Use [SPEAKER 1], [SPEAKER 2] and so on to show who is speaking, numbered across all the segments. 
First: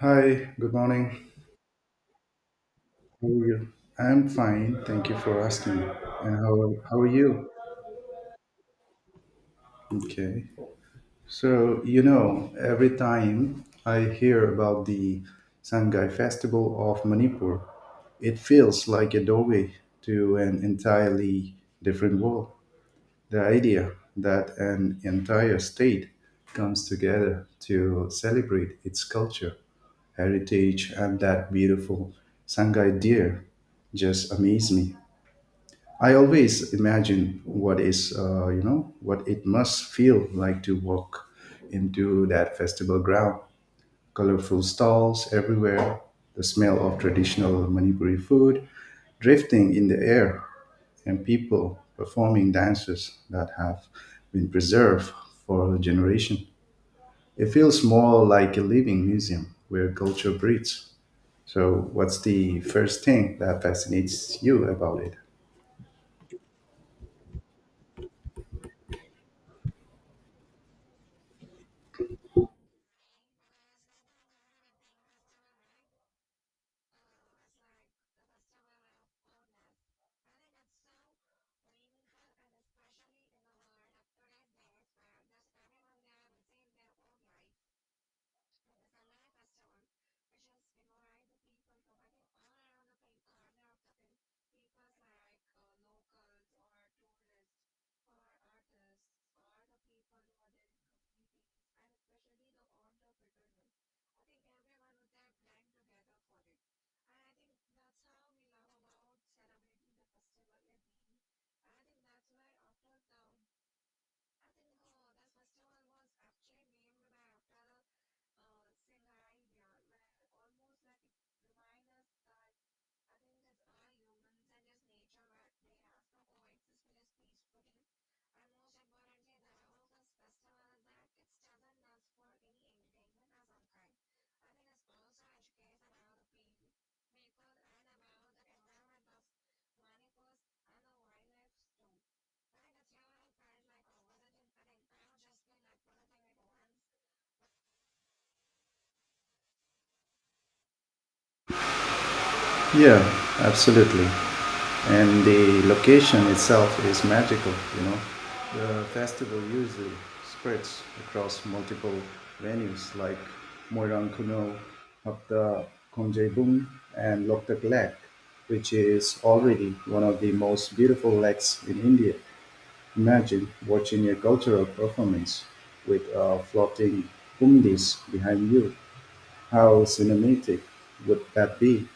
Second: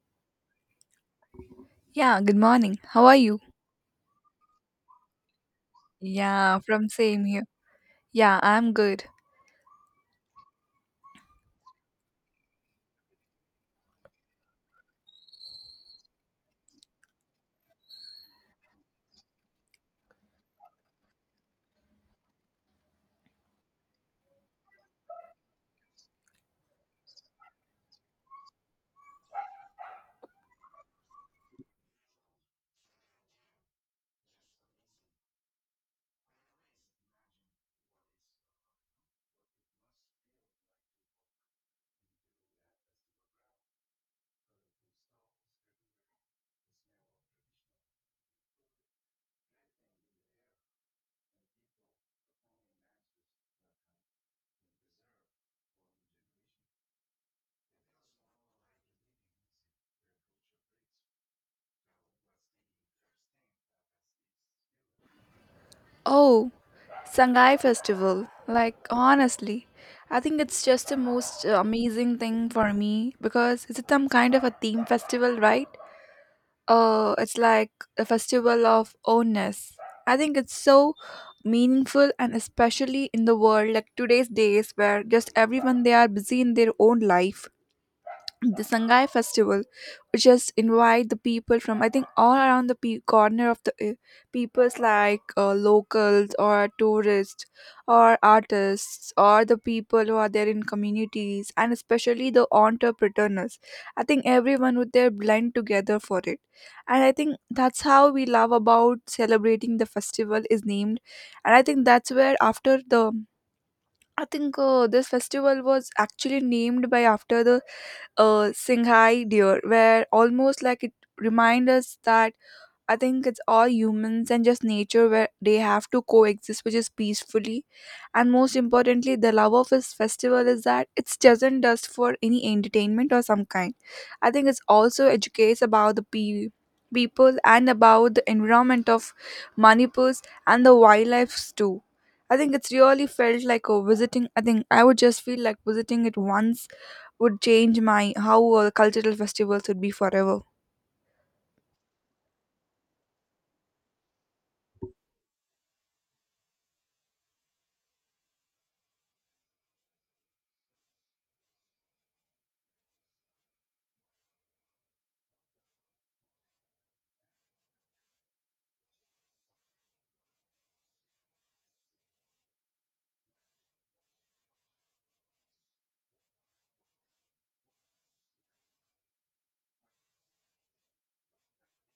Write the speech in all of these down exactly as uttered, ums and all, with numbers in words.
[SPEAKER 1] Hi, good morning.
[SPEAKER 2] Yeah, good morning. How are
[SPEAKER 1] How
[SPEAKER 2] you?
[SPEAKER 1] are you? I'm fine, thank you for asking. And
[SPEAKER 2] Yeah,
[SPEAKER 1] how,
[SPEAKER 2] from
[SPEAKER 1] how are
[SPEAKER 2] same here.
[SPEAKER 1] you?
[SPEAKER 2] Yeah, I'm good.
[SPEAKER 1] Okay. So, you know, every time I hear about the Sangai Festival of Manipur, it feels like a doorway to an entirely different world. The idea that an entire state comes together to celebrate its culture, heritage, and that beautiful Sangai deer just amaze me. I always imagine what is, uh, you know, what it must feel like to walk into that festival ground. Colorful stalls everywhere, the smell of traditional Manipuri food drifting in the air, and people performing dances that have been preserved for a generation. It feels more like a living museum where culture breathes. So, what's the first thing that fascinates you about it?
[SPEAKER 2] Oh, Sangai Festival. Like, honestly, I think it's just the most uh, amazing thing for me because it's some kind of a theme festival, right? Uh, it's like a festival of ownness. I think it's so meaningful and especially in the world like today's days where just everyone they are busy in their own life the Sangai festival, which just invite the people from I think all around the pe- corner of the uh, peoples like uh, locals or tourists or artists or the people who are there in communities and especially the entrepreneurs. I think everyone would there blend together for it, and I think that's how we love about celebrating the festival is named, and I think that's where after the I think uh, this festival was actually named by after the uh, Singhai deer, where almost like it remind us that I think it's all humans and just nature where they have to coexist, which is peacefully. And most importantly, the love of this festival is that it's doesn't just for any entertainment or some kind. I think it's also educates about the pe- people and about the environment of Manipurs and the wildlife too. I think it's really felt like a visiting. I think I would just feel like visiting it once would change my how uh, cultural festivals would be forever.
[SPEAKER 1] Yeah, absolutely. And the location itself is magical, you know. The festival usually spreads across multiple venues like Moirang Kuno, Hapta Konjebung, and Loktak Lake, which is already one of the most beautiful lakes in India. Imagine watching a cultural performance with uh, floating humdis behind you. How cinematic would that be?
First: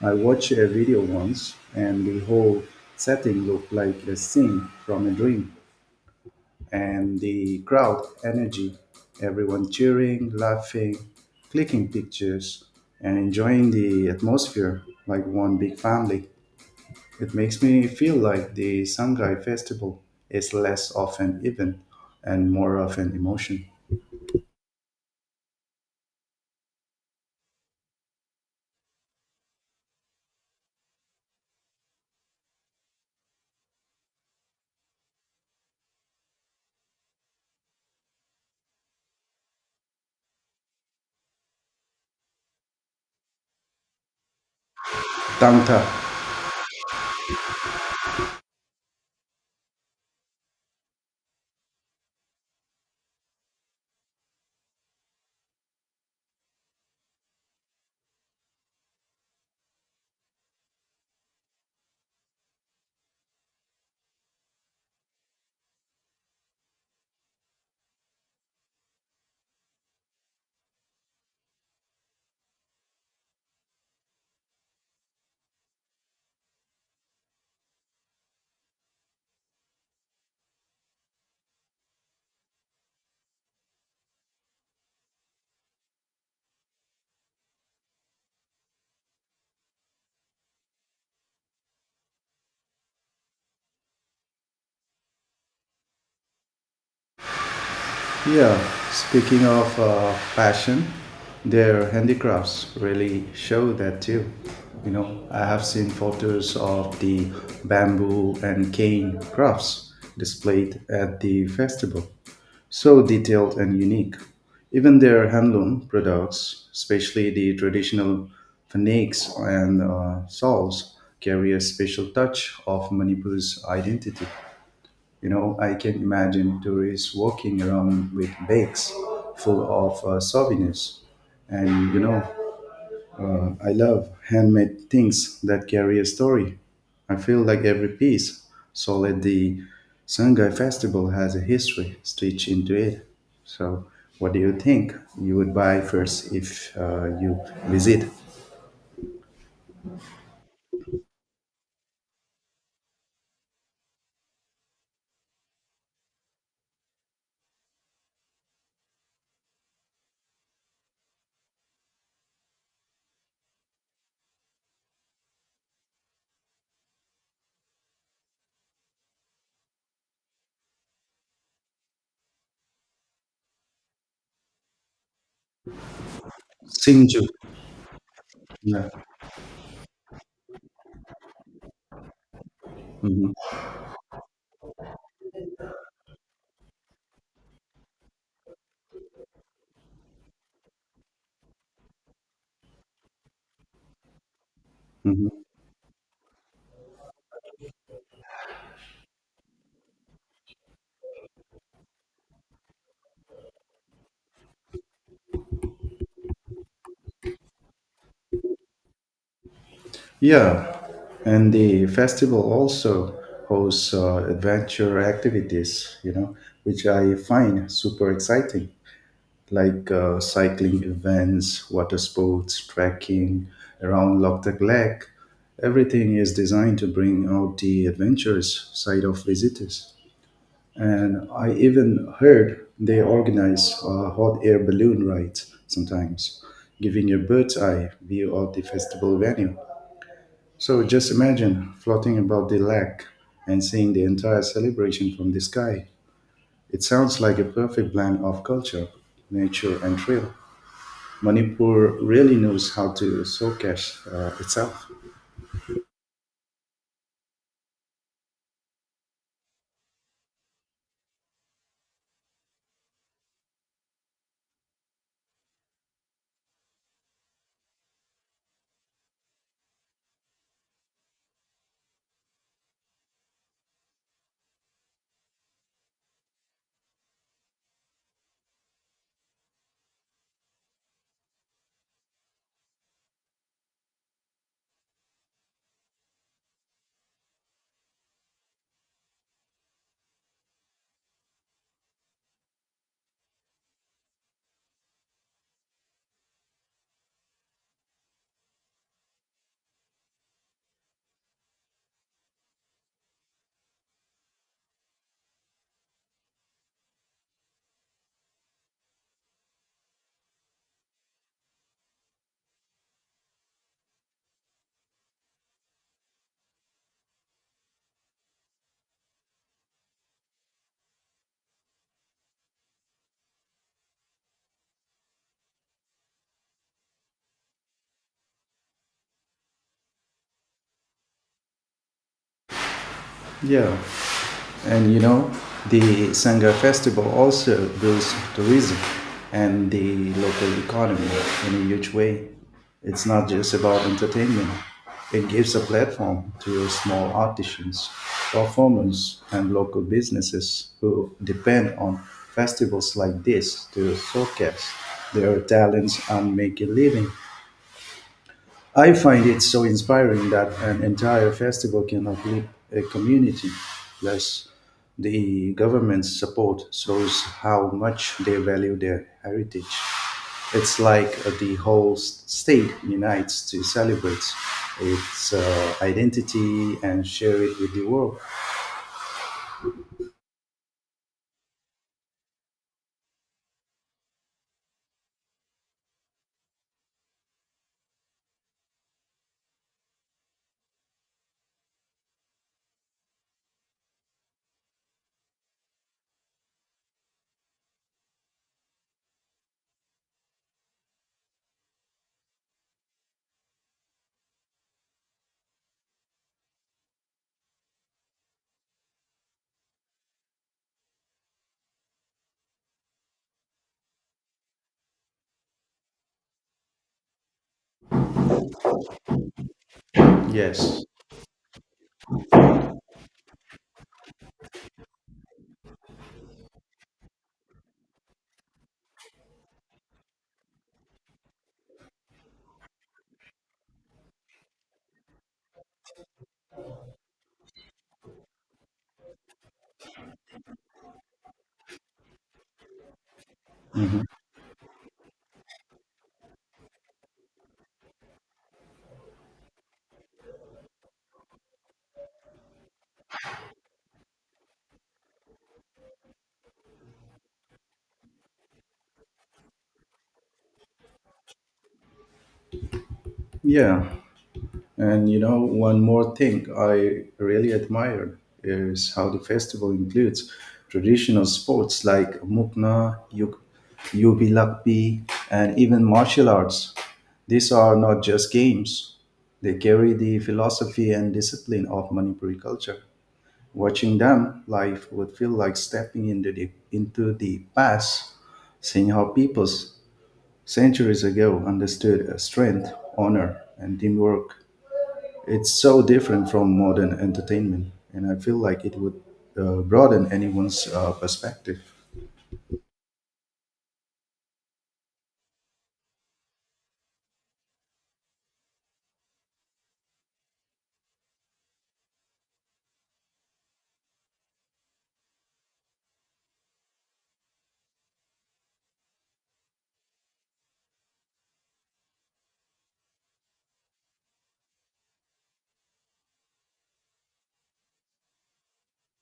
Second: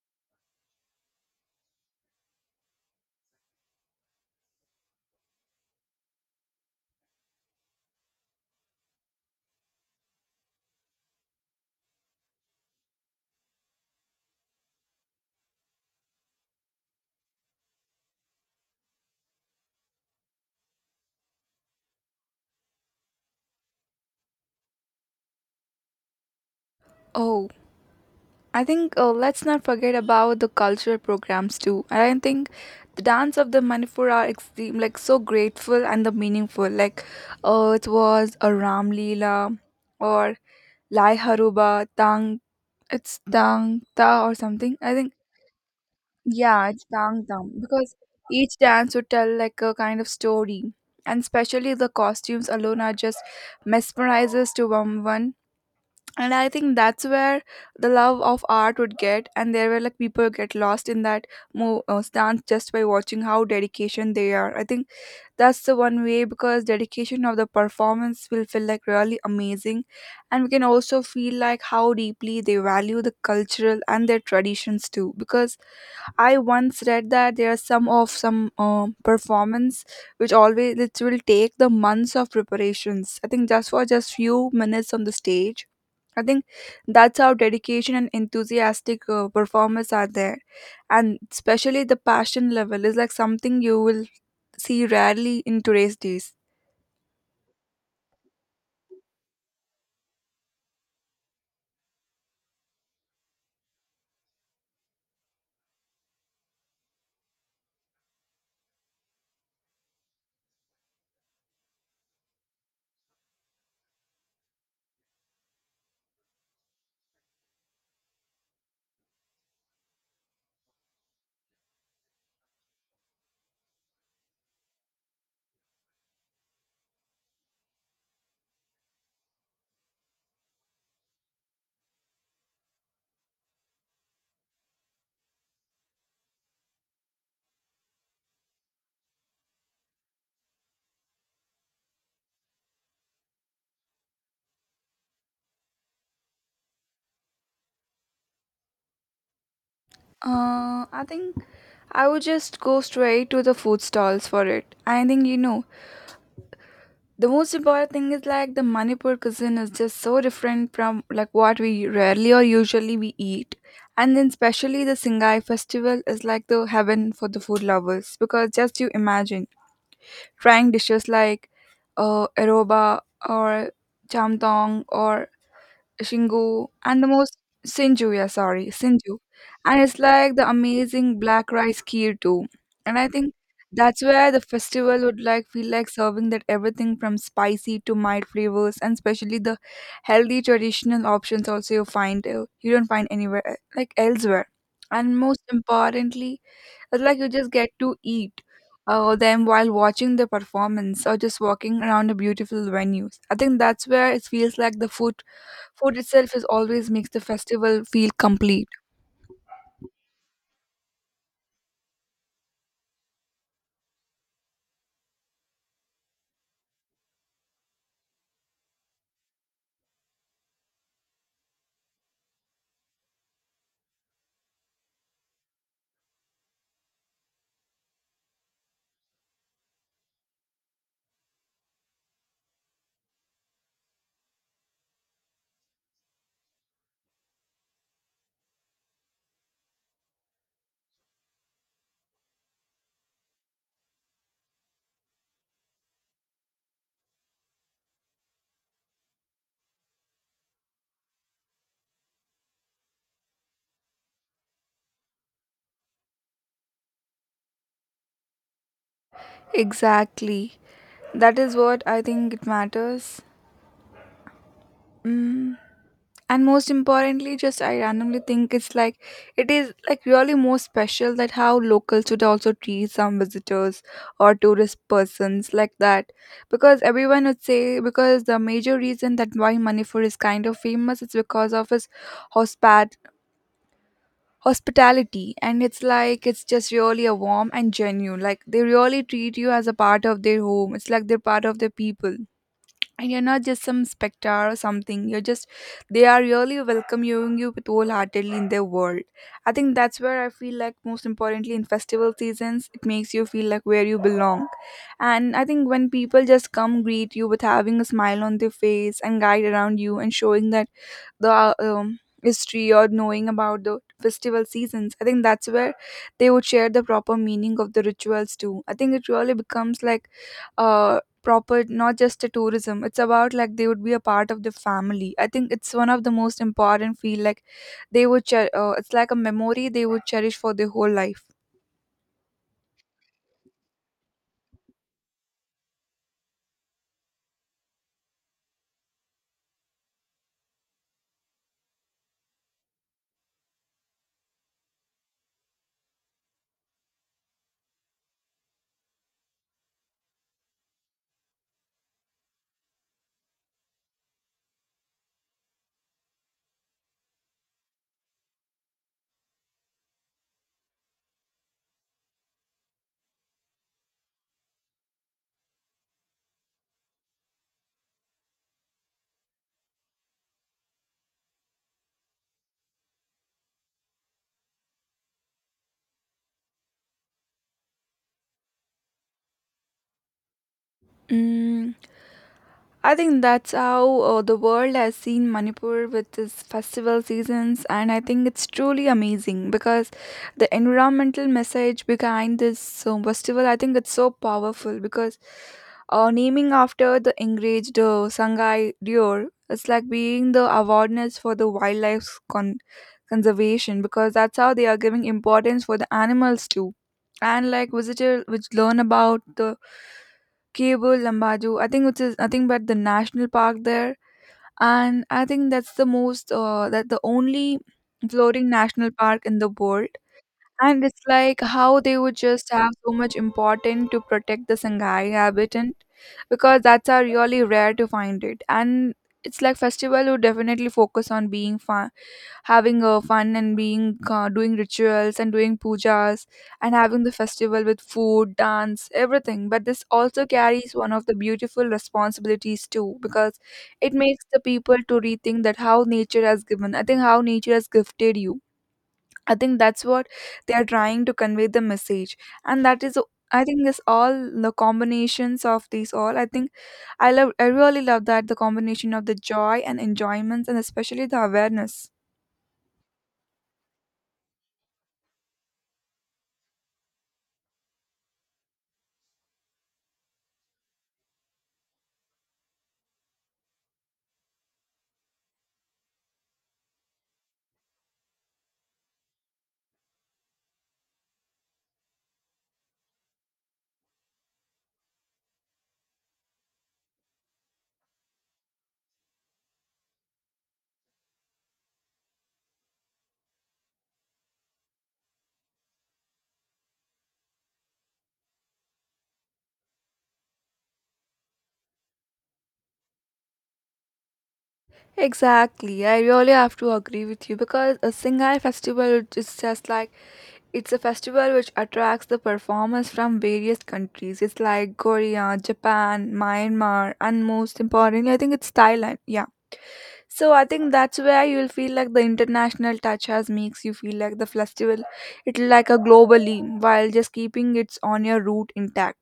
[SPEAKER 1] I watched a video once, and the whole setting looked like a scene from a dream. And the crowd energy, everyone cheering, laughing, clicking pictures, and enjoying the atmosphere like one big family. It makes me feel like the Shanghai Festival is less of an event and more of an emotion.
[SPEAKER 2] Oh, I think uh, let's not forget about the cultural programs too. And I think the dance of the Manipur are extreme, like so grateful and the meaningful. Like, uh, it was a Ram Leela or Lai Haruba Tang. It's Tang Ta or something. I think
[SPEAKER 1] Tang.
[SPEAKER 2] yeah, it's Tang Tam because each dance would tell like a kind of story. And especially the costumes alone are just mesmerizes to one, and I think that's where the love of art would get, and there were like people get lost in that mo- uh, stance just by watching how dedication they are. I think that's the one way because dedication of the performance will feel like really amazing, and we can also feel like how deeply they value the cultural and their traditions too because I once read that there are some of some um performance which always it will take the months of preparations. I think just for just few minutes on the stage. I think that's how dedication and enthusiastic uh, performers are there, and especially the passion level is like something you will see rarely in today's days.
[SPEAKER 1] Yeah, speaking of uh, fashion, their handicrafts really show that too. You know, I have seen photos of the bamboo and cane crafts displayed at the festival. So detailed and unique. Even their handloom products, especially the traditional faniks and uh, shawls, carry a special touch of Manipur's identity. You know, I can imagine tourists walking around with bags full of uh, souvenirs. And, you know, uh, I love handmade things that carry a story. I feel like every piece sold at the Sangai Festival has a history stitched into it. So, what do you think you would buy first if uh, you visit?
[SPEAKER 2] Uh, I think I would just go straight to the food stalls for it. I think you know the most important thing is like the Manipur cuisine is just so different from like what we rarely or usually we eat. And then especially the Singhai festival is like the heaven for the food lovers because just you imagine trying dishes like uh, aroba or chamtong or Shingo, and the
[SPEAKER 1] Sinju?
[SPEAKER 2] most Sinju, yeah, sorry,
[SPEAKER 1] Yeah.
[SPEAKER 2] Sinju. And it's like the amazing black rice kheer too. And I
[SPEAKER 1] Mhm.
[SPEAKER 2] think that's where the festival would like feel like serving that everything from spicy to mild flavors and especially the healthy traditional options also you find uh, you don't find anywhere e- like elsewhere. And most
[SPEAKER 1] Mhm.
[SPEAKER 2] importantly, it's like you just get to eat uh, them while watching the performance or just walking around the beautiful venues. I think that's where it feels like the food food itself is always makes the festival feel complete.
[SPEAKER 1] Yeah, and the festival also hosts uh, adventure activities, you know, which I find super exciting, like uh, cycling events, water sports, trekking around Loptak Lake. Everything is designed to bring out the adventurous side of visitors. And I even heard they organize uh, hot air balloon rides sometimes, giving a bird's eye view of the festival venue. So just imagine floating above the lake and seeing the entire celebration from the sky. It sounds like a perfect blend of culture, nature, and thrill. Manipur really knows how to showcase uh, itself.
[SPEAKER 2] Exactly. That is what I think it matters. Mm. And most importantly, just I randomly think it's like it is like really more special that how locals should also treat some visitors or tourist persons like that. Because everyone would say because the major reason that why Manipur is kind of famous is because of his hospitality, and it's like it's just really a warm and genuine, like they really treat you as a part of their home. It's like they're part of their people, and you're not just some spectator or something. You're just they are really welcoming you with wholeheartedly in their world. I think that's where I feel like most importantly in festival seasons it makes you feel like where you belong, and I think when people just come greet you with having a smile on their face and guide around you and showing that the uh, um, history or knowing about the festival seasons, I think that's where they would share the proper meaning of the rituals too. I think it really becomes like uh proper, not just a tourism. It's about like they would be a part of the family. I think it's one of the most important feel like they would cher- uh, it's like a memory they would cherish for their whole life.
[SPEAKER 1] Yeah. And you know, the Sangha festival also boosts tourism and the local economy in a huge way. It's not just about entertainment. It gives a platform to small artisans, performers, and local businesses who depend on festivals like this to showcase their talents and make a living. I find it so inspiring that an entire festival can uplift a community, plus the government's support shows how much they value their heritage. It's like uh, the whole s- state unites to celebrate its uh, identity and share it with the world.
[SPEAKER 2] 嗯，I think that's how uh, the world has seen Manipur with its festival seasons, and I think it's truly amazing because the environmental message behind this uh, festival, I think it's so powerful because uh, naming after the enraged uh, Sangai deer, it's like being the awareness for the wildlife con- conservation because that's how they are giving importance for the animals too, and like visitor which learn about the Cabo Lambadu. I think it's is nothing but the national park there, and I think that's the most uh, that the only floating national park in the world. And
[SPEAKER 1] Yes.
[SPEAKER 2] it's like how they would just have so much important to protect the Sangha habitant because that's are really rare to find it. And it's like festival would definitely focus on being fun, having uh, fun and being uh, doing rituals and doing pujas and having the festival with food dance everything, but this also carries one of the beautiful responsibilities too because it
[SPEAKER 1] Mhm.
[SPEAKER 2] makes the people to rethink that how nature has given. I think how nature has gifted you, I think that's what they are trying to convey the message, and that is I think this all the combinations of these all. I think I love. I really love that the combination of the joy and enjoyments, and especially the awareness.
[SPEAKER 1] Yeah. And you know, one more thing I really admire is how the festival includes traditional sports like mukna, yug- yubi lakbi, and even martial arts. These are not just games, they carry the philosophy and discipline of Manipuri culture. Watching them live would feel like stepping into the, into the past, seeing how peoples centuries ago understood uh, strength, honor, and teamwork. It's so different from modern entertainment, and I feel like it would uh, broaden anyone's uh, perspective.
[SPEAKER 2] Exactly, I really have to agree with you because a Singhai festival is just like it's a festival which attracts the performers from various countries. It's like Korea, Japan, Myanmar, and most importantly, I think it's Thailand. Yeah. So I think that's where you'll feel like the international touch has makes you feel like the festival. It's like a globally while just keeping its on your root intact.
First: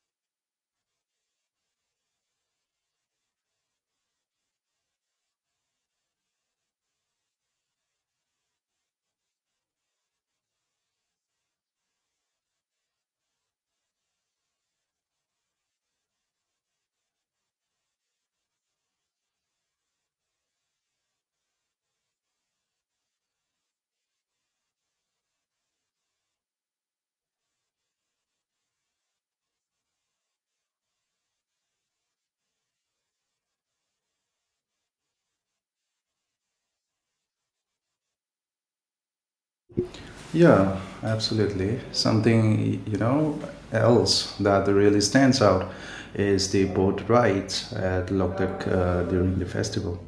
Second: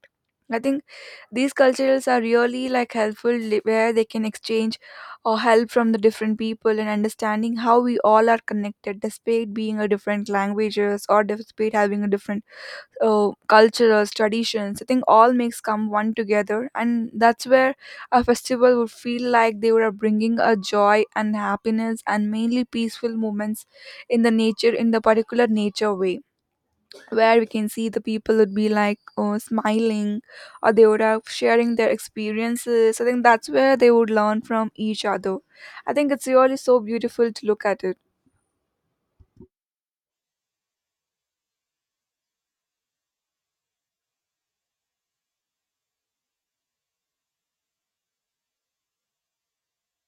[SPEAKER 2] I think these cultures are really like helpful li- where they can exchange or help from the different people and understanding how we all are connected despite being a different languages or despite having a different uh, cultures, traditions. I think all makes come one together, and that's where a festival would feel like they were bringing a joy and happiness and mainly peaceful moments in the nature, in the particular nature way, where we can see the people would be like oh, smiling, or they would have sharing their experiences. I think that's where they would learn from each other. I think it's really so beautiful to look at it.
[SPEAKER 1] Yeah, absolutely. Something, you know, else that really stands out is the boat rides at Loktak uh, during the festival.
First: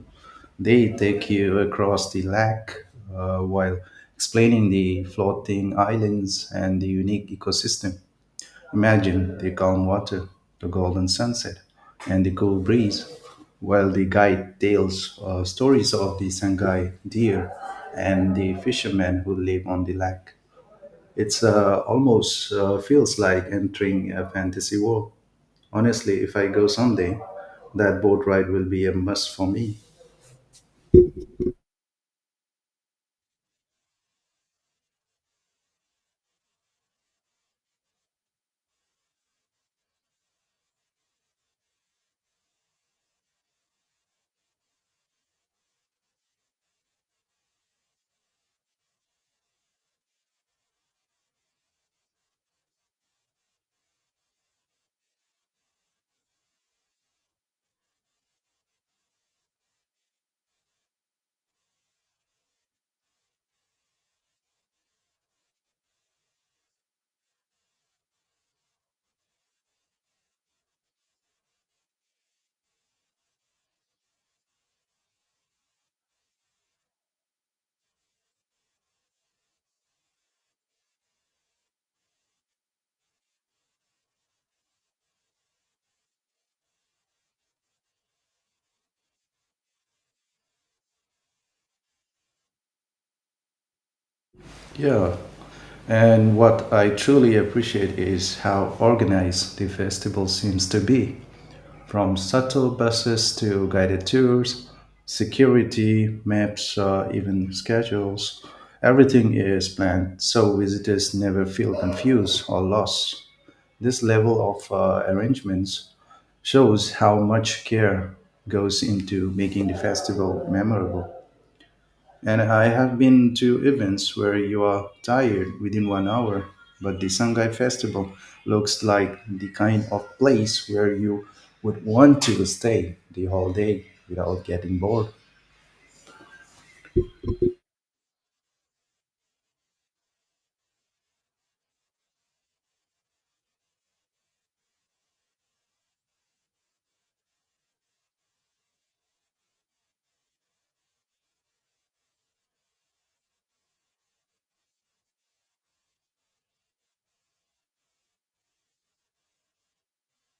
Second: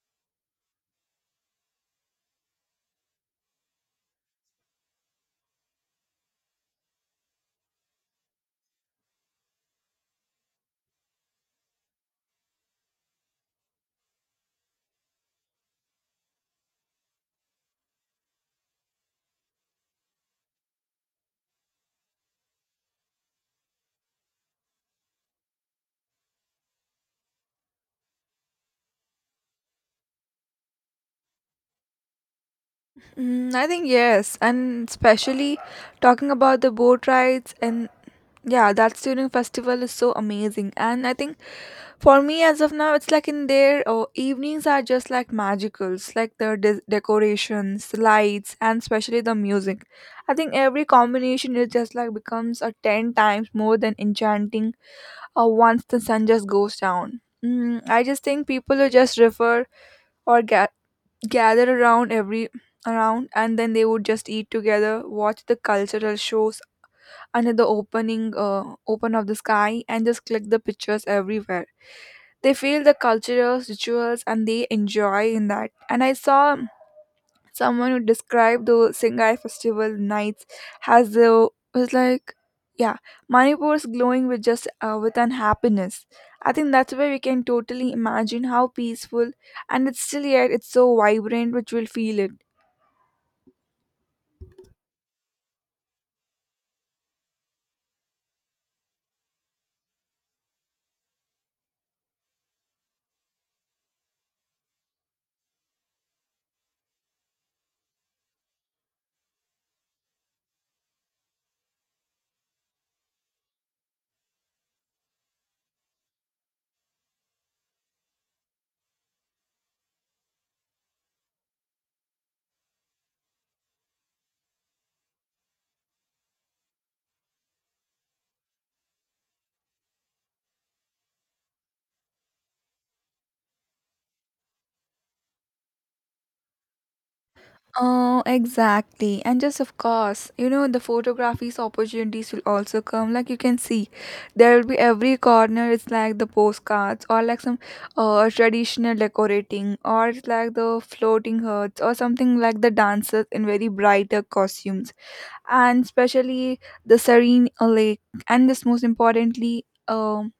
[SPEAKER 1] They take you across the lake uh, while explaining the floating islands and the unique ecosystem. Imagine the calm water, the golden sunset, and the cool breeze, while the guide tells uh, stories of the Sangai deer and the fishermen who live on the lake. It's uh, almost uh, feels like entering a fantasy world. Honestly, if I go someday, that boat ride will be a must for me.
[SPEAKER 2] Mm, I think yes, and especially talking about the boat rides and yeah, that student festival is so amazing. And I think for me as of now, it's like in there, oh, evenings are just like magicals, like the de- decorations, lights, and especially the music. I think every combination is just like becomes a ten times more than enchanting. Or once the sun just goes down, mm, I just think people who just refer or ga- gather around every around, and then they would just eat together, watch the cultural shows under the opening uh, open of the sky, and just click the pictures everywhere. They feel the cultural rituals and they enjoy in that, and I saw someone who described the Singai festival nights as though was like yeah Manipur is glowing with just uh, with an happiness. I think that's where we can totally imagine how peaceful and it's still yet it's so vibrant which will feel it.
[SPEAKER 1] Yeah. And what I truly appreciate is how organized the festival seems to be, from shuttle buses to guided tours, security, maps, uh, even schedules. Everything is planned so visitors never feel confused or lost. This level of uh, arrangements shows how much care goes into making the festival memorable. And I have been to events where you are tired within one hour, but the Shanghai Festival looks like the kind of place where you would want to stay the whole day without getting bored.
[SPEAKER 2] Oh, exactly. And just of course, you know, the photography's opportunities will also come. Like you can see, there will be every corner. It's like the postcards or like some uh, traditional decorating, or it's like the floating hearts or something like the dancers in very brighter costumes. And especially the serene uh, lake, and this most importantly, um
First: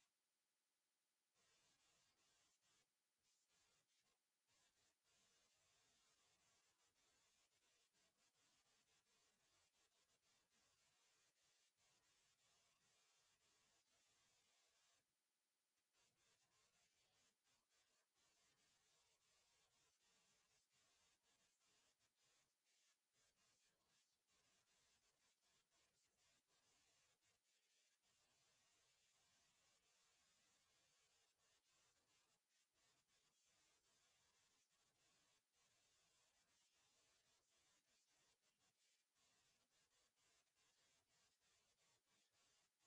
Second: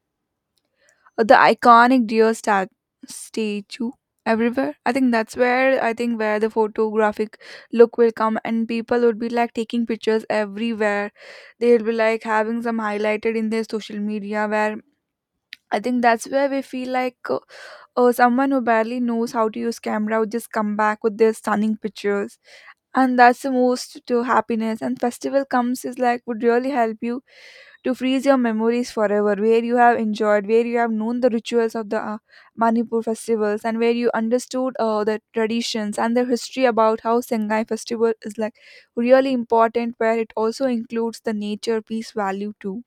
[SPEAKER 2] the iconic deer stat- statue everywhere. I think that's where I think where the photographic look will come, and people would be like taking pictures everywhere. They'll be like having some highlighted in their social media. Where I think that's where we feel like uh, uh, someone who barely knows how to use camera would just come back with their stunning pictures, and that's the most to happiness. And festival comes is like would really help you to freeze your memories forever, where you have enjoyed, where you have known the rituals of the uh, Manipur festivals, and where you understood uh, the traditions and the history about how Sengai festival is like really important, where it also includes the nature peace value too.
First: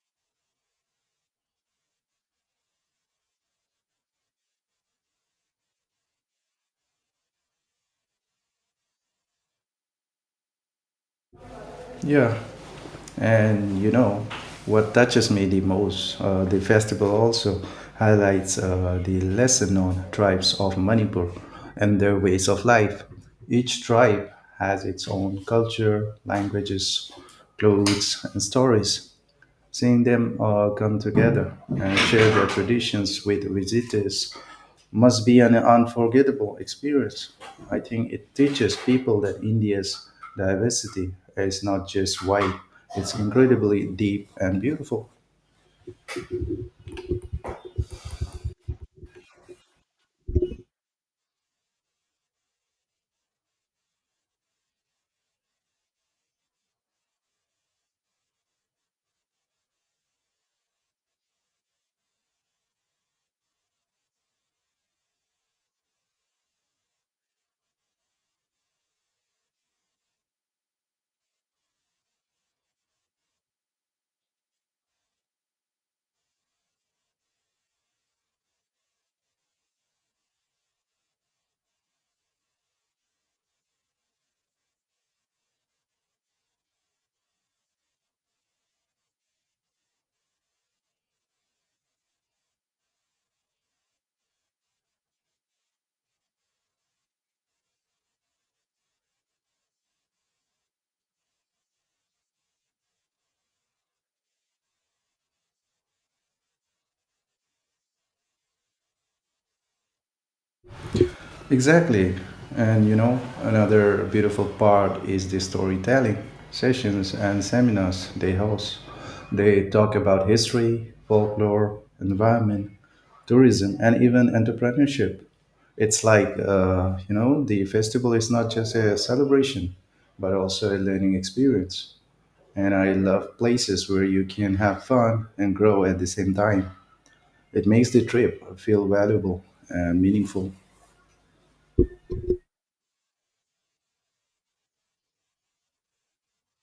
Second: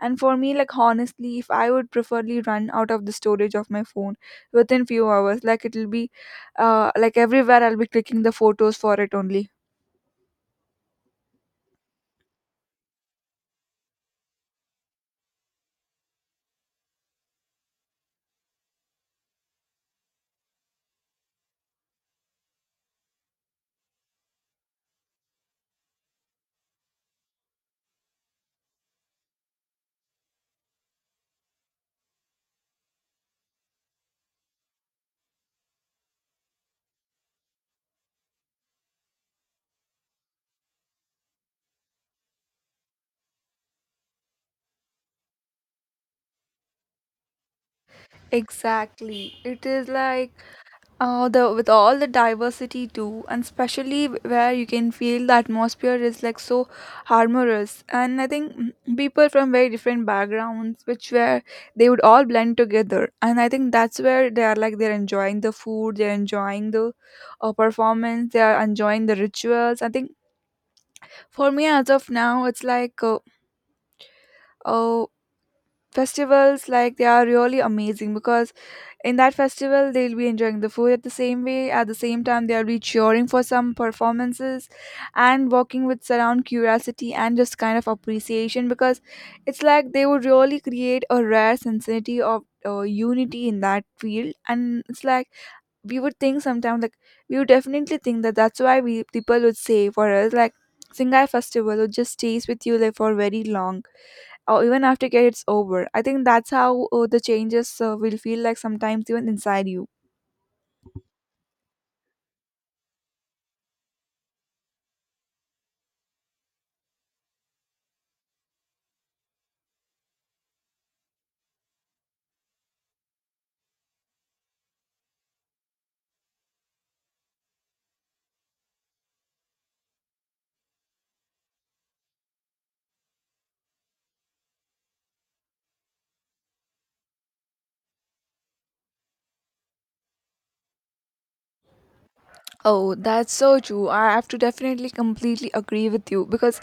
[SPEAKER 2] And for me, like honestly, if I would preferably run out of the storage of my phone within few hours, like it'll be, uh, like everywhere I'll be clicking the photos for it only.
[SPEAKER 1] Yeah, and you know what touches me the most? Uh, the festival also highlights uh, the lesser known tribes of Manipur and their ways of life. Each tribe has its own culture, languages, clothes, and stories. Seeing them all come together and share their traditions with visitors must be an unforgettable experience. I think it teaches people that India's diversity is not just white, it's incredibly deep and beautiful.
[SPEAKER 2] Exactly. It is like Uh, the with all the diversity too, and especially where you can feel the atmosphere is like so harmonious, and I think mm, people from very different backgrounds, which where they would all blend together, and I think that's where they are like they're enjoying the food, they're enjoying the uh, performance, they are enjoying the rituals. I think for me as of now, it's like uh, uh, festivals like they are really amazing because in that festival they'll be enjoying the food at the same way at the same time they'll be cheering for some performances and walking with surround curiosity and just kind of appreciation because it's like they would really create a rare sensitivity of uh, unity in that field. And it's like we would think sometimes like we would definitely think that that's why we people would say for us like Singai festival would just stays with you like for very long or even after it's over. I think that's how uh, the changes uh, will feel like sometimes even inside you.
[SPEAKER 1] Exactly. And you know, another beautiful part is the storytelling sessions and seminars they host. They talk about history, folklore, environment, tourism, and even entrepreneurship. It's like, uh, you know, the festival is not just a celebration, but also a learning experience. And I love places where you can have fun and grow at the same time. It makes the trip feel valuable and meaningful.
[SPEAKER 2] Oh, that's so true. I have to definitely completely agree with you because,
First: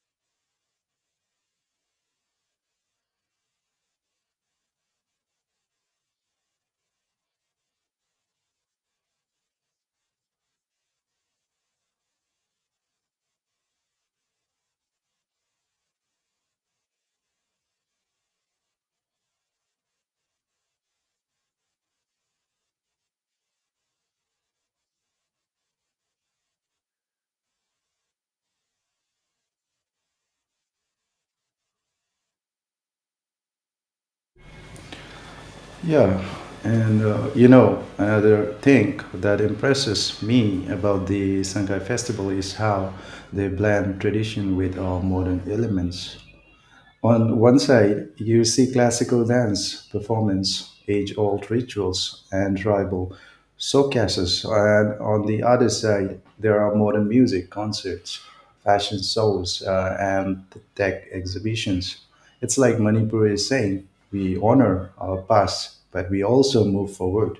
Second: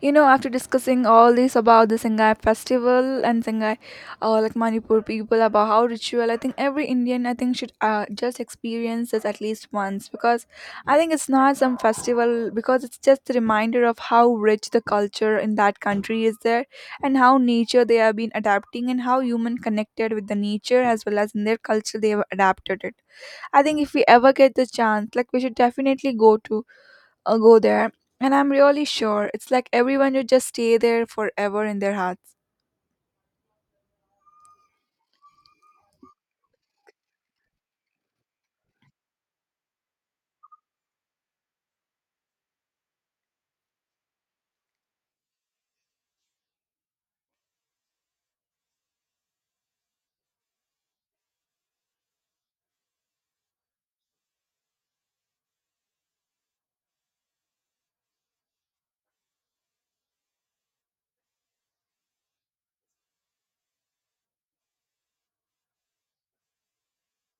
[SPEAKER 2] you know, after discussing all this about the Sangai festival and Sangai, uh, like Manipur people about how ritual, I think every Indian, I think, should uh, just experience this at least once, because I think it's not some festival because it's just a reminder of how rich the culture in that country is there, and how nature they have been adapting, and how human connected with the nature as well as in their culture they have adapted it. I think if we ever get the chance, like we should definitely go to uh, go there. And I'm really sure it's like everyone would just stay there forever in their hearts.
[SPEAKER 1] Yeah. And, uh, you know, another thing that impresses me about the Sangai Festival is how they blend tradition with all modern elements. On one side, you see classical dance performance, age old rituals, and tribal showcases. And on the other side, there are modern music concerts, fashion shows, uh, and tech exhibitions. It's like Manipur is saying we honor our past, but we also move forward.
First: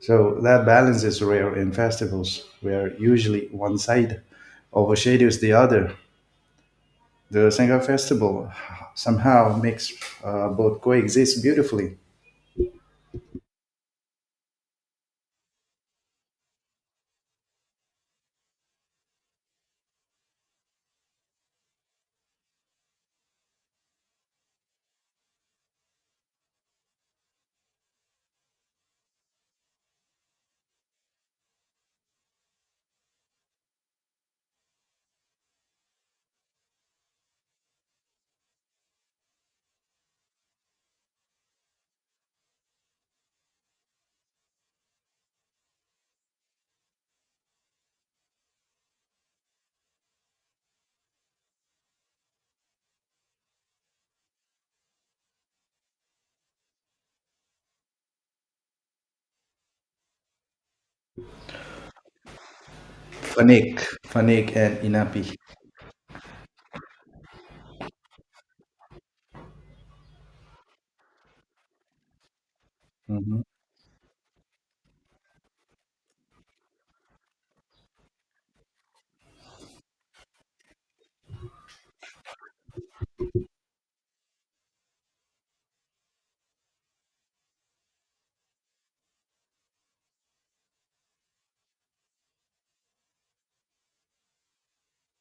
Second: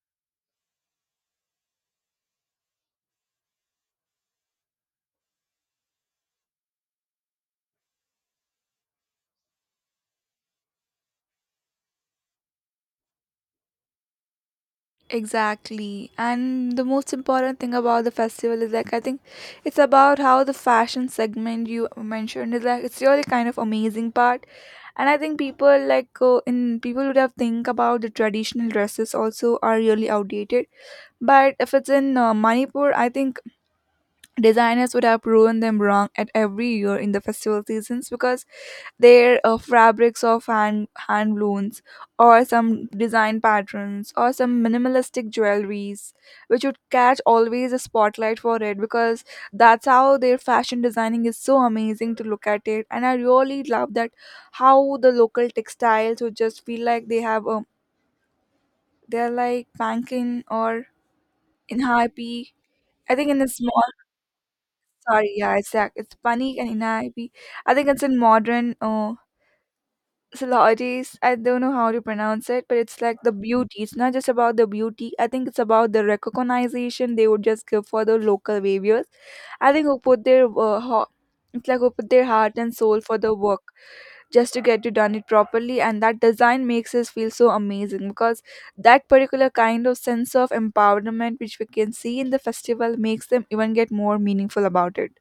[SPEAKER 1] So that balance is rare in festivals, where usually one side overshadows the other. The Sangha Festival somehow makes uh, both coexist beautifully.
[SPEAKER 2] Exactly. And the most important thing about the festival is like I think it's about how the fashion segment you mentioned is like it's really kind of amazing part. And I think people like uh, in people would have think about the traditional dresses also are really outdated. But if it's in uh, Manipur, I think designers would have proven them wrong at every year in the festival seasons because their uh, fabrics of hand hand looms, or some design patterns, or some minimalistic jewelries which would catch always a spotlight for it, because that's how their fashion designing is so amazing to look at it, and I really love that how the local textiles would just feel like they have um, they're like Pankin or in high p, I think in a
[SPEAKER 1] Fanik,
[SPEAKER 2] small.
[SPEAKER 1] Fanik, and
[SPEAKER 2] Sorry,
[SPEAKER 1] Inapi.
[SPEAKER 2] yeah, exactly. It's Panik and Inaibi. I think it's in modern uh, celebrities. I don't know how to pronounce it, but it's like the
[SPEAKER 1] Mhm.
[SPEAKER 2] beauty. It's not just about the beauty. I think it's about the recognition they would just give for the local waviers. I think who put their uh, ho- it's like who put their heart and soul for the work just to get it done it properly, and that design makes us feel so amazing because that particular kind of sense of empowerment which we can see in the festival makes them even get more meaningful about it.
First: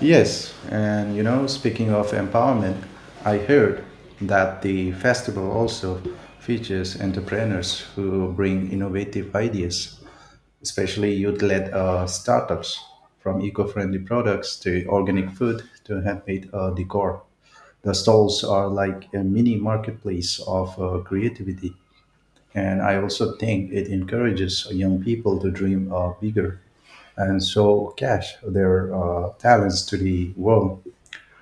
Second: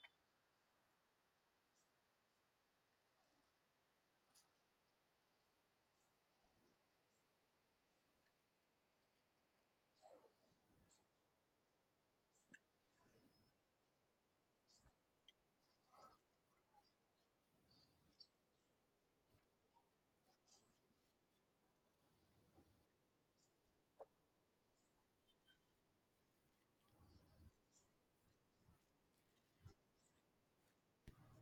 [SPEAKER 1] Yes, and you know, speaking of empowerment, I heard that the festival also features entrepreneurs who bring innovative ideas, especially youth led uh, startups, from eco friendly products to organic food to handmade uh, decor. The stalls are like a mini marketplace of uh, creativity. And I also think it encourages young people to dream uh, bigger and so cash their uh, talents to the world.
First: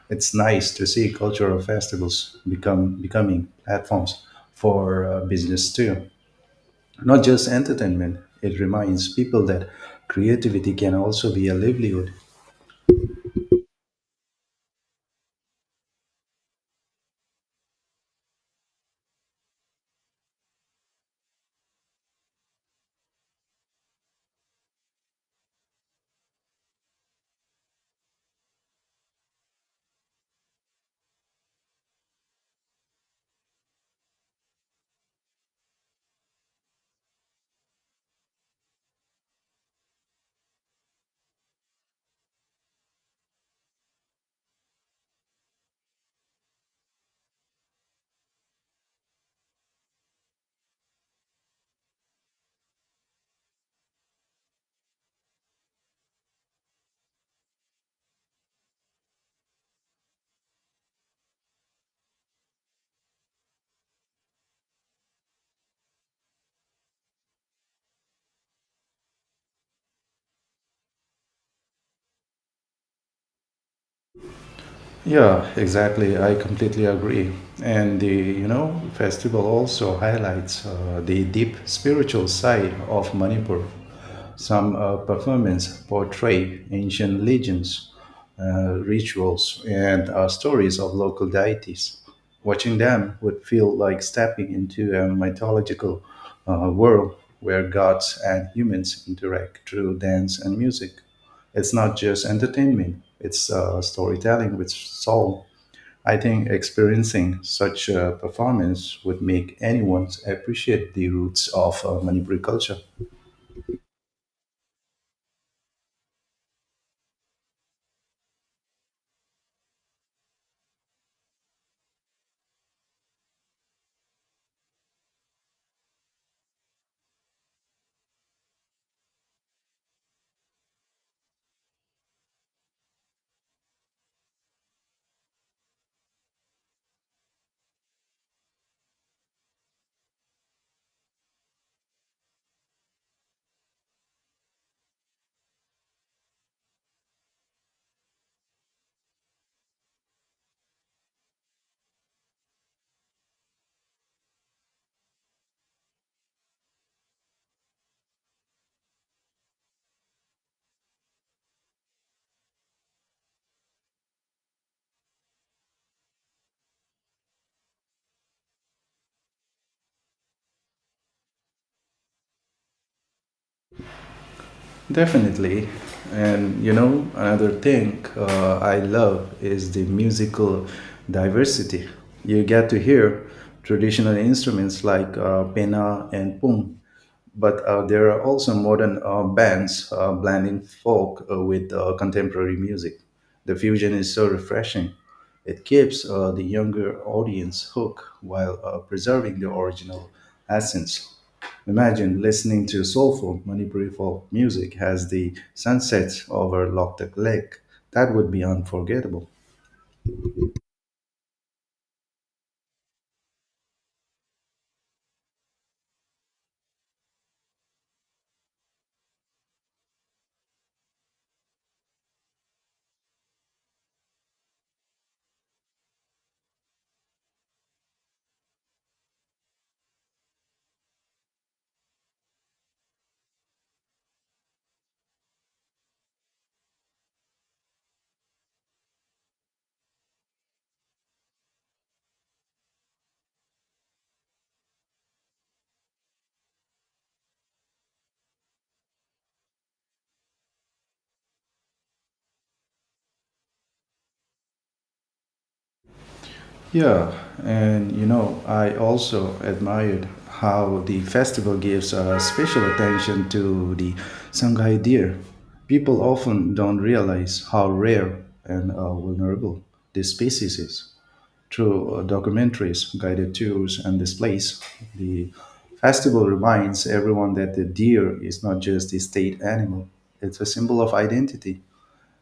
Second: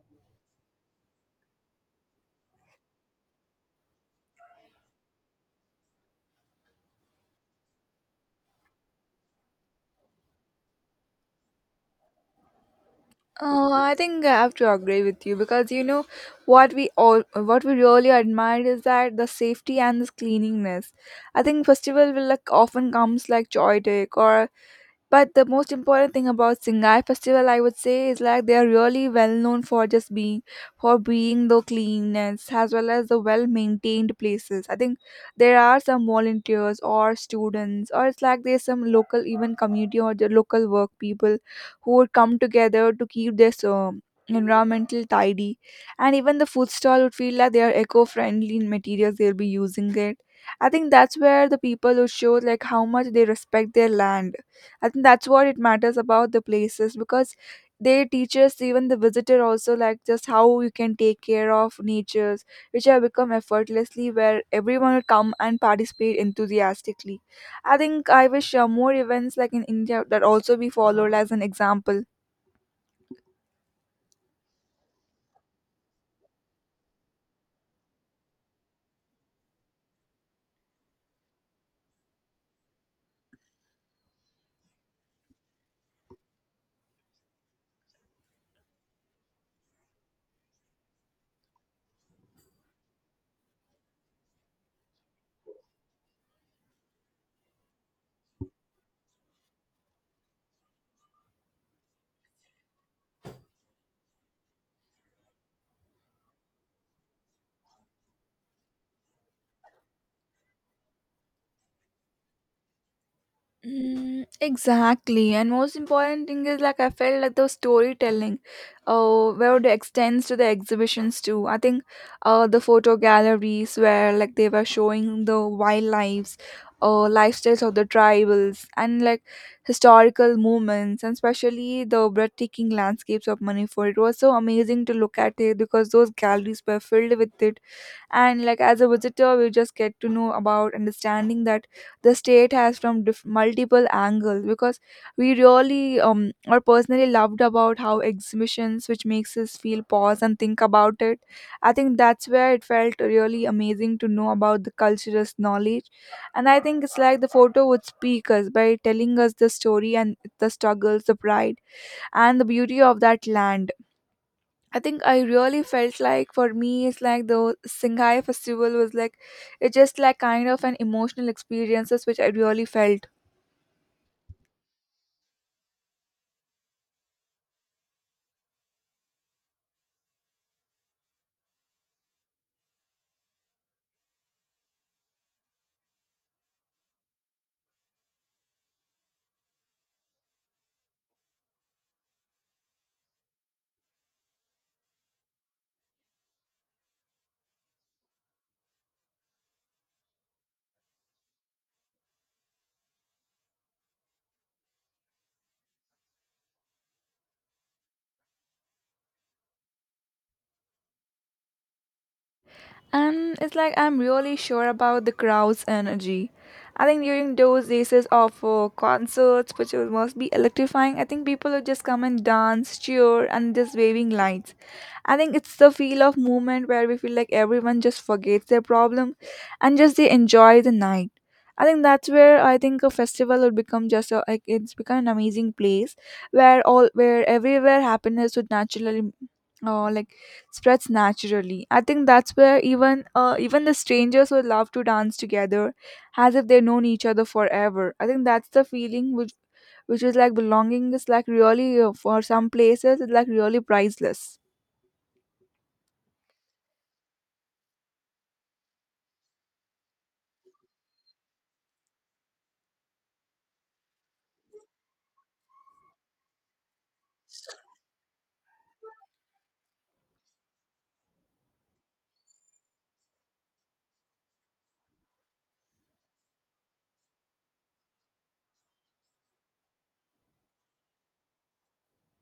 [SPEAKER 1] It's nice to see cultural festivals become becoming platforms for uh, business too, not just entertainment. It reminds people that creativity can also be a livelihood.
[SPEAKER 2] Oh, I think I have to agree with you because you know what we all what we really admire is that the safety and the cleanliness. I think festival will like often comes like joy day or but the most important thing about Singai festival, I would say, is like they are really well known for just being for being the cleanness as well as the well maintained places. I think there are some volunteers or students, or it's like there's some local even community or the local work people who would come together to keep this um, environmental tidy, and even the food stall would feel like they are eco-friendly in materials they'll be using it. I think that's where the people would show like how much they respect their land. I think that's what it matters about the places because they teach us even the visitor also like just how you can take care of natures, which have become effortlessly where everyone will come and participate enthusiastically. I think I wish uh, more events like in India that also be followed as an example.
[SPEAKER 1] Yeah, exactly. I completely agree. And the, you know, festival also highlights uh, the deep spiritual side of Manipur. Some uh, performances portray ancient legends, uh, rituals, and uh, stories of local deities. Watching them would feel like stepping into a mythological uh, world where gods and humans interact through dance and music. It's not just entertainment, it's uh, storytelling with soul. I think experiencing such a performance would make anyone appreciate the roots of uh, Manipuri culture.
[SPEAKER 2] Mm, exactly, and most important thing is like I felt like the storytelling, uh, where it extends to the exhibitions too. I think, uh, the photo galleries where like they were showing the wildlife, uh, lifestyles of the tribals, and like historical moments, and especially the breathtaking landscapes of Manipur. It was so amazing to look at it because those galleries were filled with it, and like as a visitor we just get to know about understanding that the state has from diff- multiple angles, because we really um, or personally loved about how exhibitions which makes us feel pause and think about it. I think that's where it felt really amazing to know about the cultural knowledge, and I think it's like the photo would speak us by telling us the story and the struggles, the pride, and the beauty of that land. I think I really felt like for me it's like the Shanghai festival was like it's just like kind of an emotional experiences which I really felt.
[SPEAKER 1] Definitely. And you know, another thing uh, I love is the musical diversity. You get to hear traditional instruments like uh, pena and pung, but uh, there are also modern uh, bands uh, blending folk uh, with uh, contemporary music. The fusion is so refreshing. It keeps uh, the younger audience hooked while uh, preserving the original essence. Imagine listening to soulful Manipuri folk music as the sun sets over Loktak Lake. That would be unforgettable.
[SPEAKER 2] And it's like I'm really sure about the crowd's energy. I think during those days of uh, concerts, which was- must be electrifying, I think people would just come and dance, cheer, and just waving lights. I think it's the feel of movement where we feel like everyone just forgets their problem and just they enjoy the night. I think that's where I think a festival would become just a, like it's become an amazing place where all where everywhere happiness would naturally uh, like spreads naturally. I think that's where even uh, even the strangers would love to dance together, as if they've known each other forever. I think that's the feeling which which is like belonging is like really uh, for some places it's like really priceless.
[SPEAKER 1] Yeah, and you know, I also admired how the festival gives uh, special attention to the Shanghai deer. People often don't realize how rare and uh, vulnerable this species is, through uh, documentaries, guided tours, and displays. The festival reminds everyone that the deer is not just a state animal, it's a symbol of identity.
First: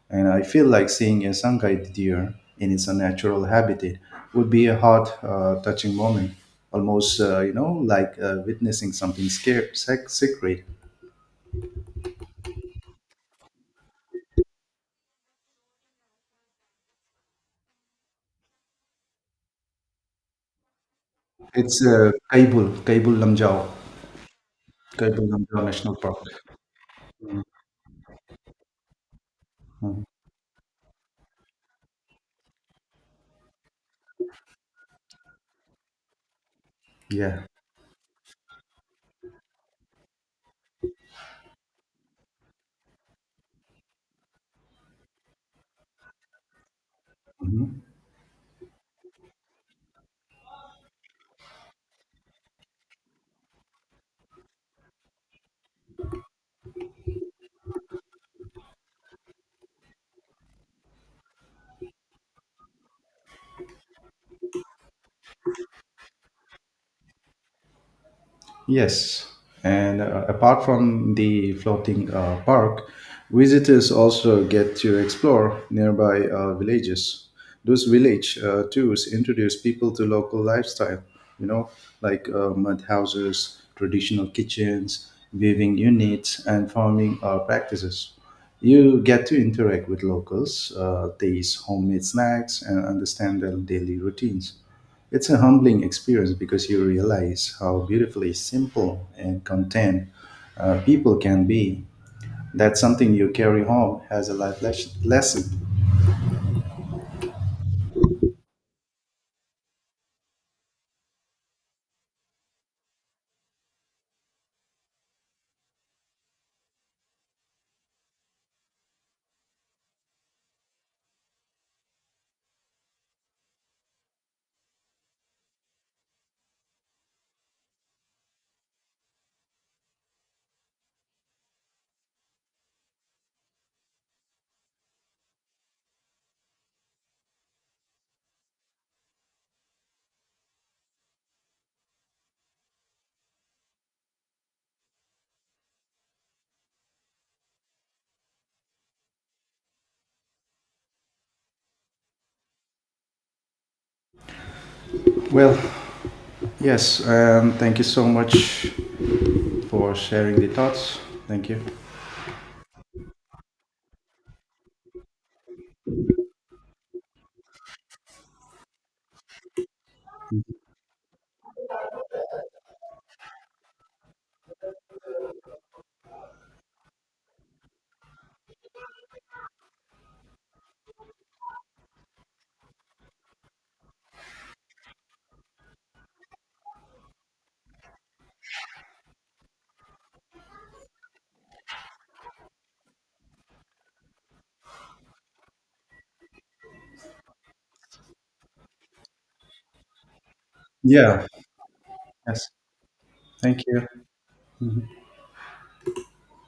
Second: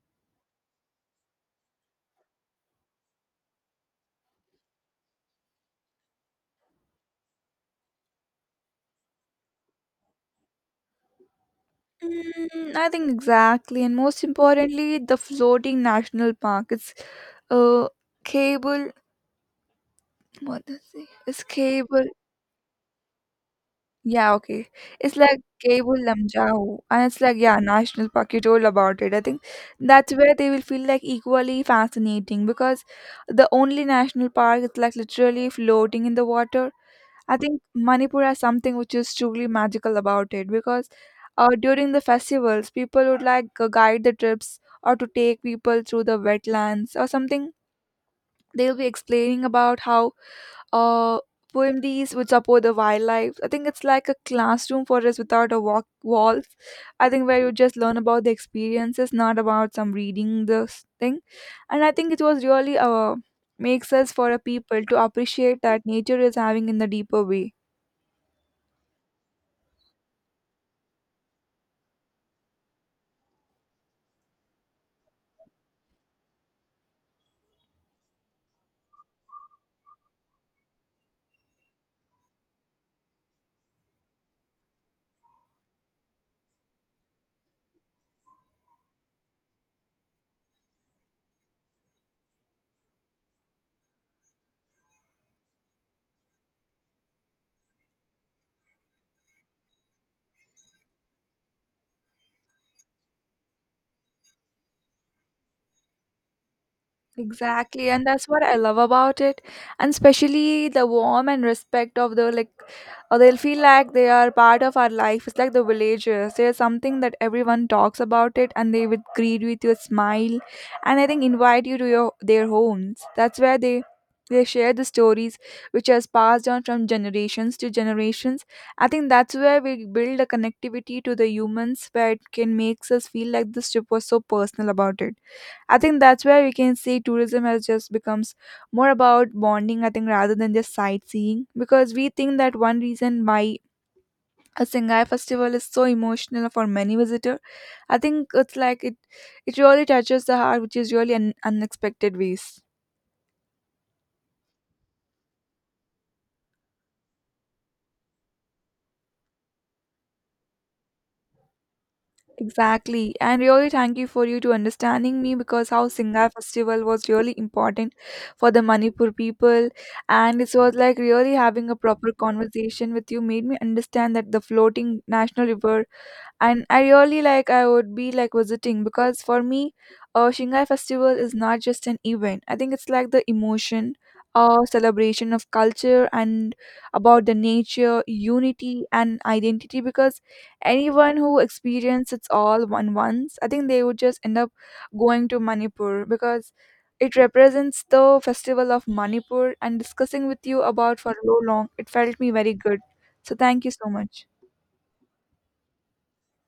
[SPEAKER 1] And I feel like seeing a Sangay deer in its natural habitat would be a heart uh, touching moment, almost, uh, you know, like uh, witnessing something scare- sec- sacred.
[SPEAKER 2] Mm, I think exactly, and most importantly, the floating national park. It's uh, cable. What does it? It's
[SPEAKER 1] It's
[SPEAKER 2] cable.
[SPEAKER 1] uh, Kaibul, Kaibul Lamjau,
[SPEAKER 2] Yeah, okay. It's
[SPEAKER 1] Kaibul
[SPEAKER 2] like
[SPEAKER 1] Lamjau National
[SPEAKER 2] Cable
[SPEAKER 1] Park.
[SPEAKER 2] Lamjao, and it's like yeah, National Park. You told about it. I think
[SPEAKER 1] Mhm.
[SPEAKER 2] that's where they will feel like equally fascinating, because the only national park is like literally floating in the water. I
[SPEAKER 1] Yeah.
[SPEAKER 2] think Manipur has something which is truly magical about it, because uh, during the festivals, people would like uh, guide the trips or to take people through the wetlands or something.
[SPEAKER 1] Mhm.
[SPEAKER 2] They'll be explaining about how uh, poemdies would support the wildlife. I think it's like a classroom for us without a walk walls. I think where you just learn about the experiences, not about some reading this thing. And I think it was really uh, makes us for a people to appreciate that nature is having in the deeper way.
[SPEAKER 1] Yes, and uh, apart from the floating uh, park, visitors also get to explore nearby uh, villages. Those village uh, tours introduce people to local lifestyle, you know, like uh, mud houses, traditional kitchens, weaving units, and farming uh, practices. You get to interact with locals, uh, taste homemade snacks, and understand their daily routines. It's a humbling experience because you realize how beautifully simple and content uh, people can be. That's something you carry home as a life les- lesson.
[SPEAKER 2] Exactly, and that's what I love about it, and especially the warm and respect of the like, uh, they'll feel like they are part of our life. It's like the villagers. There's something that everyone talks about it, and they would greet with your smile, and I think invite you to your their homes. That's where they they share the stories which has passed on from generations to generations. I think that's where we build a connectivity to the humans, where it can makes us feel like this trip was so personal about it. I think that's where we can see tourism has just becomes more about bonding, I think, rather than just sightseeing. Because we think that one reason why a Singhai festival is so emotional for many visitor, I think it's like it it really touches the heart, which is really an unexpected ways.
[SPEAKER 1] Well, yes, um, thank you so much for sharing the thoughts. Thank you.
[SPEAKER 2] Exactly. And really thank you for you to understanding me because how Singhai festival was really important for the Manipur people, and it was like really having a proper conversation with you made me understand that the floating national river, and I really like I would be like visiting, because for me uh, Shanghai festival is not just an event, I think it's like the emotion or celebration of culture, and about the nature unity and identity, because anyone who experiences it's all one once, I think they would just end up going to Manipur, because it represents the festival of Manipur, and discussing with you about for
[SPEAKER 1] Yeah,
[SPEAKER 2] so long it felt me
[SPEAKER 1] yes,
[SPEAKER 2] very good, so
[SPEAKER 1] thank
[SPEAKER 2] thank you
[SPEAKER 1] you.
[SPEAKER 2] so much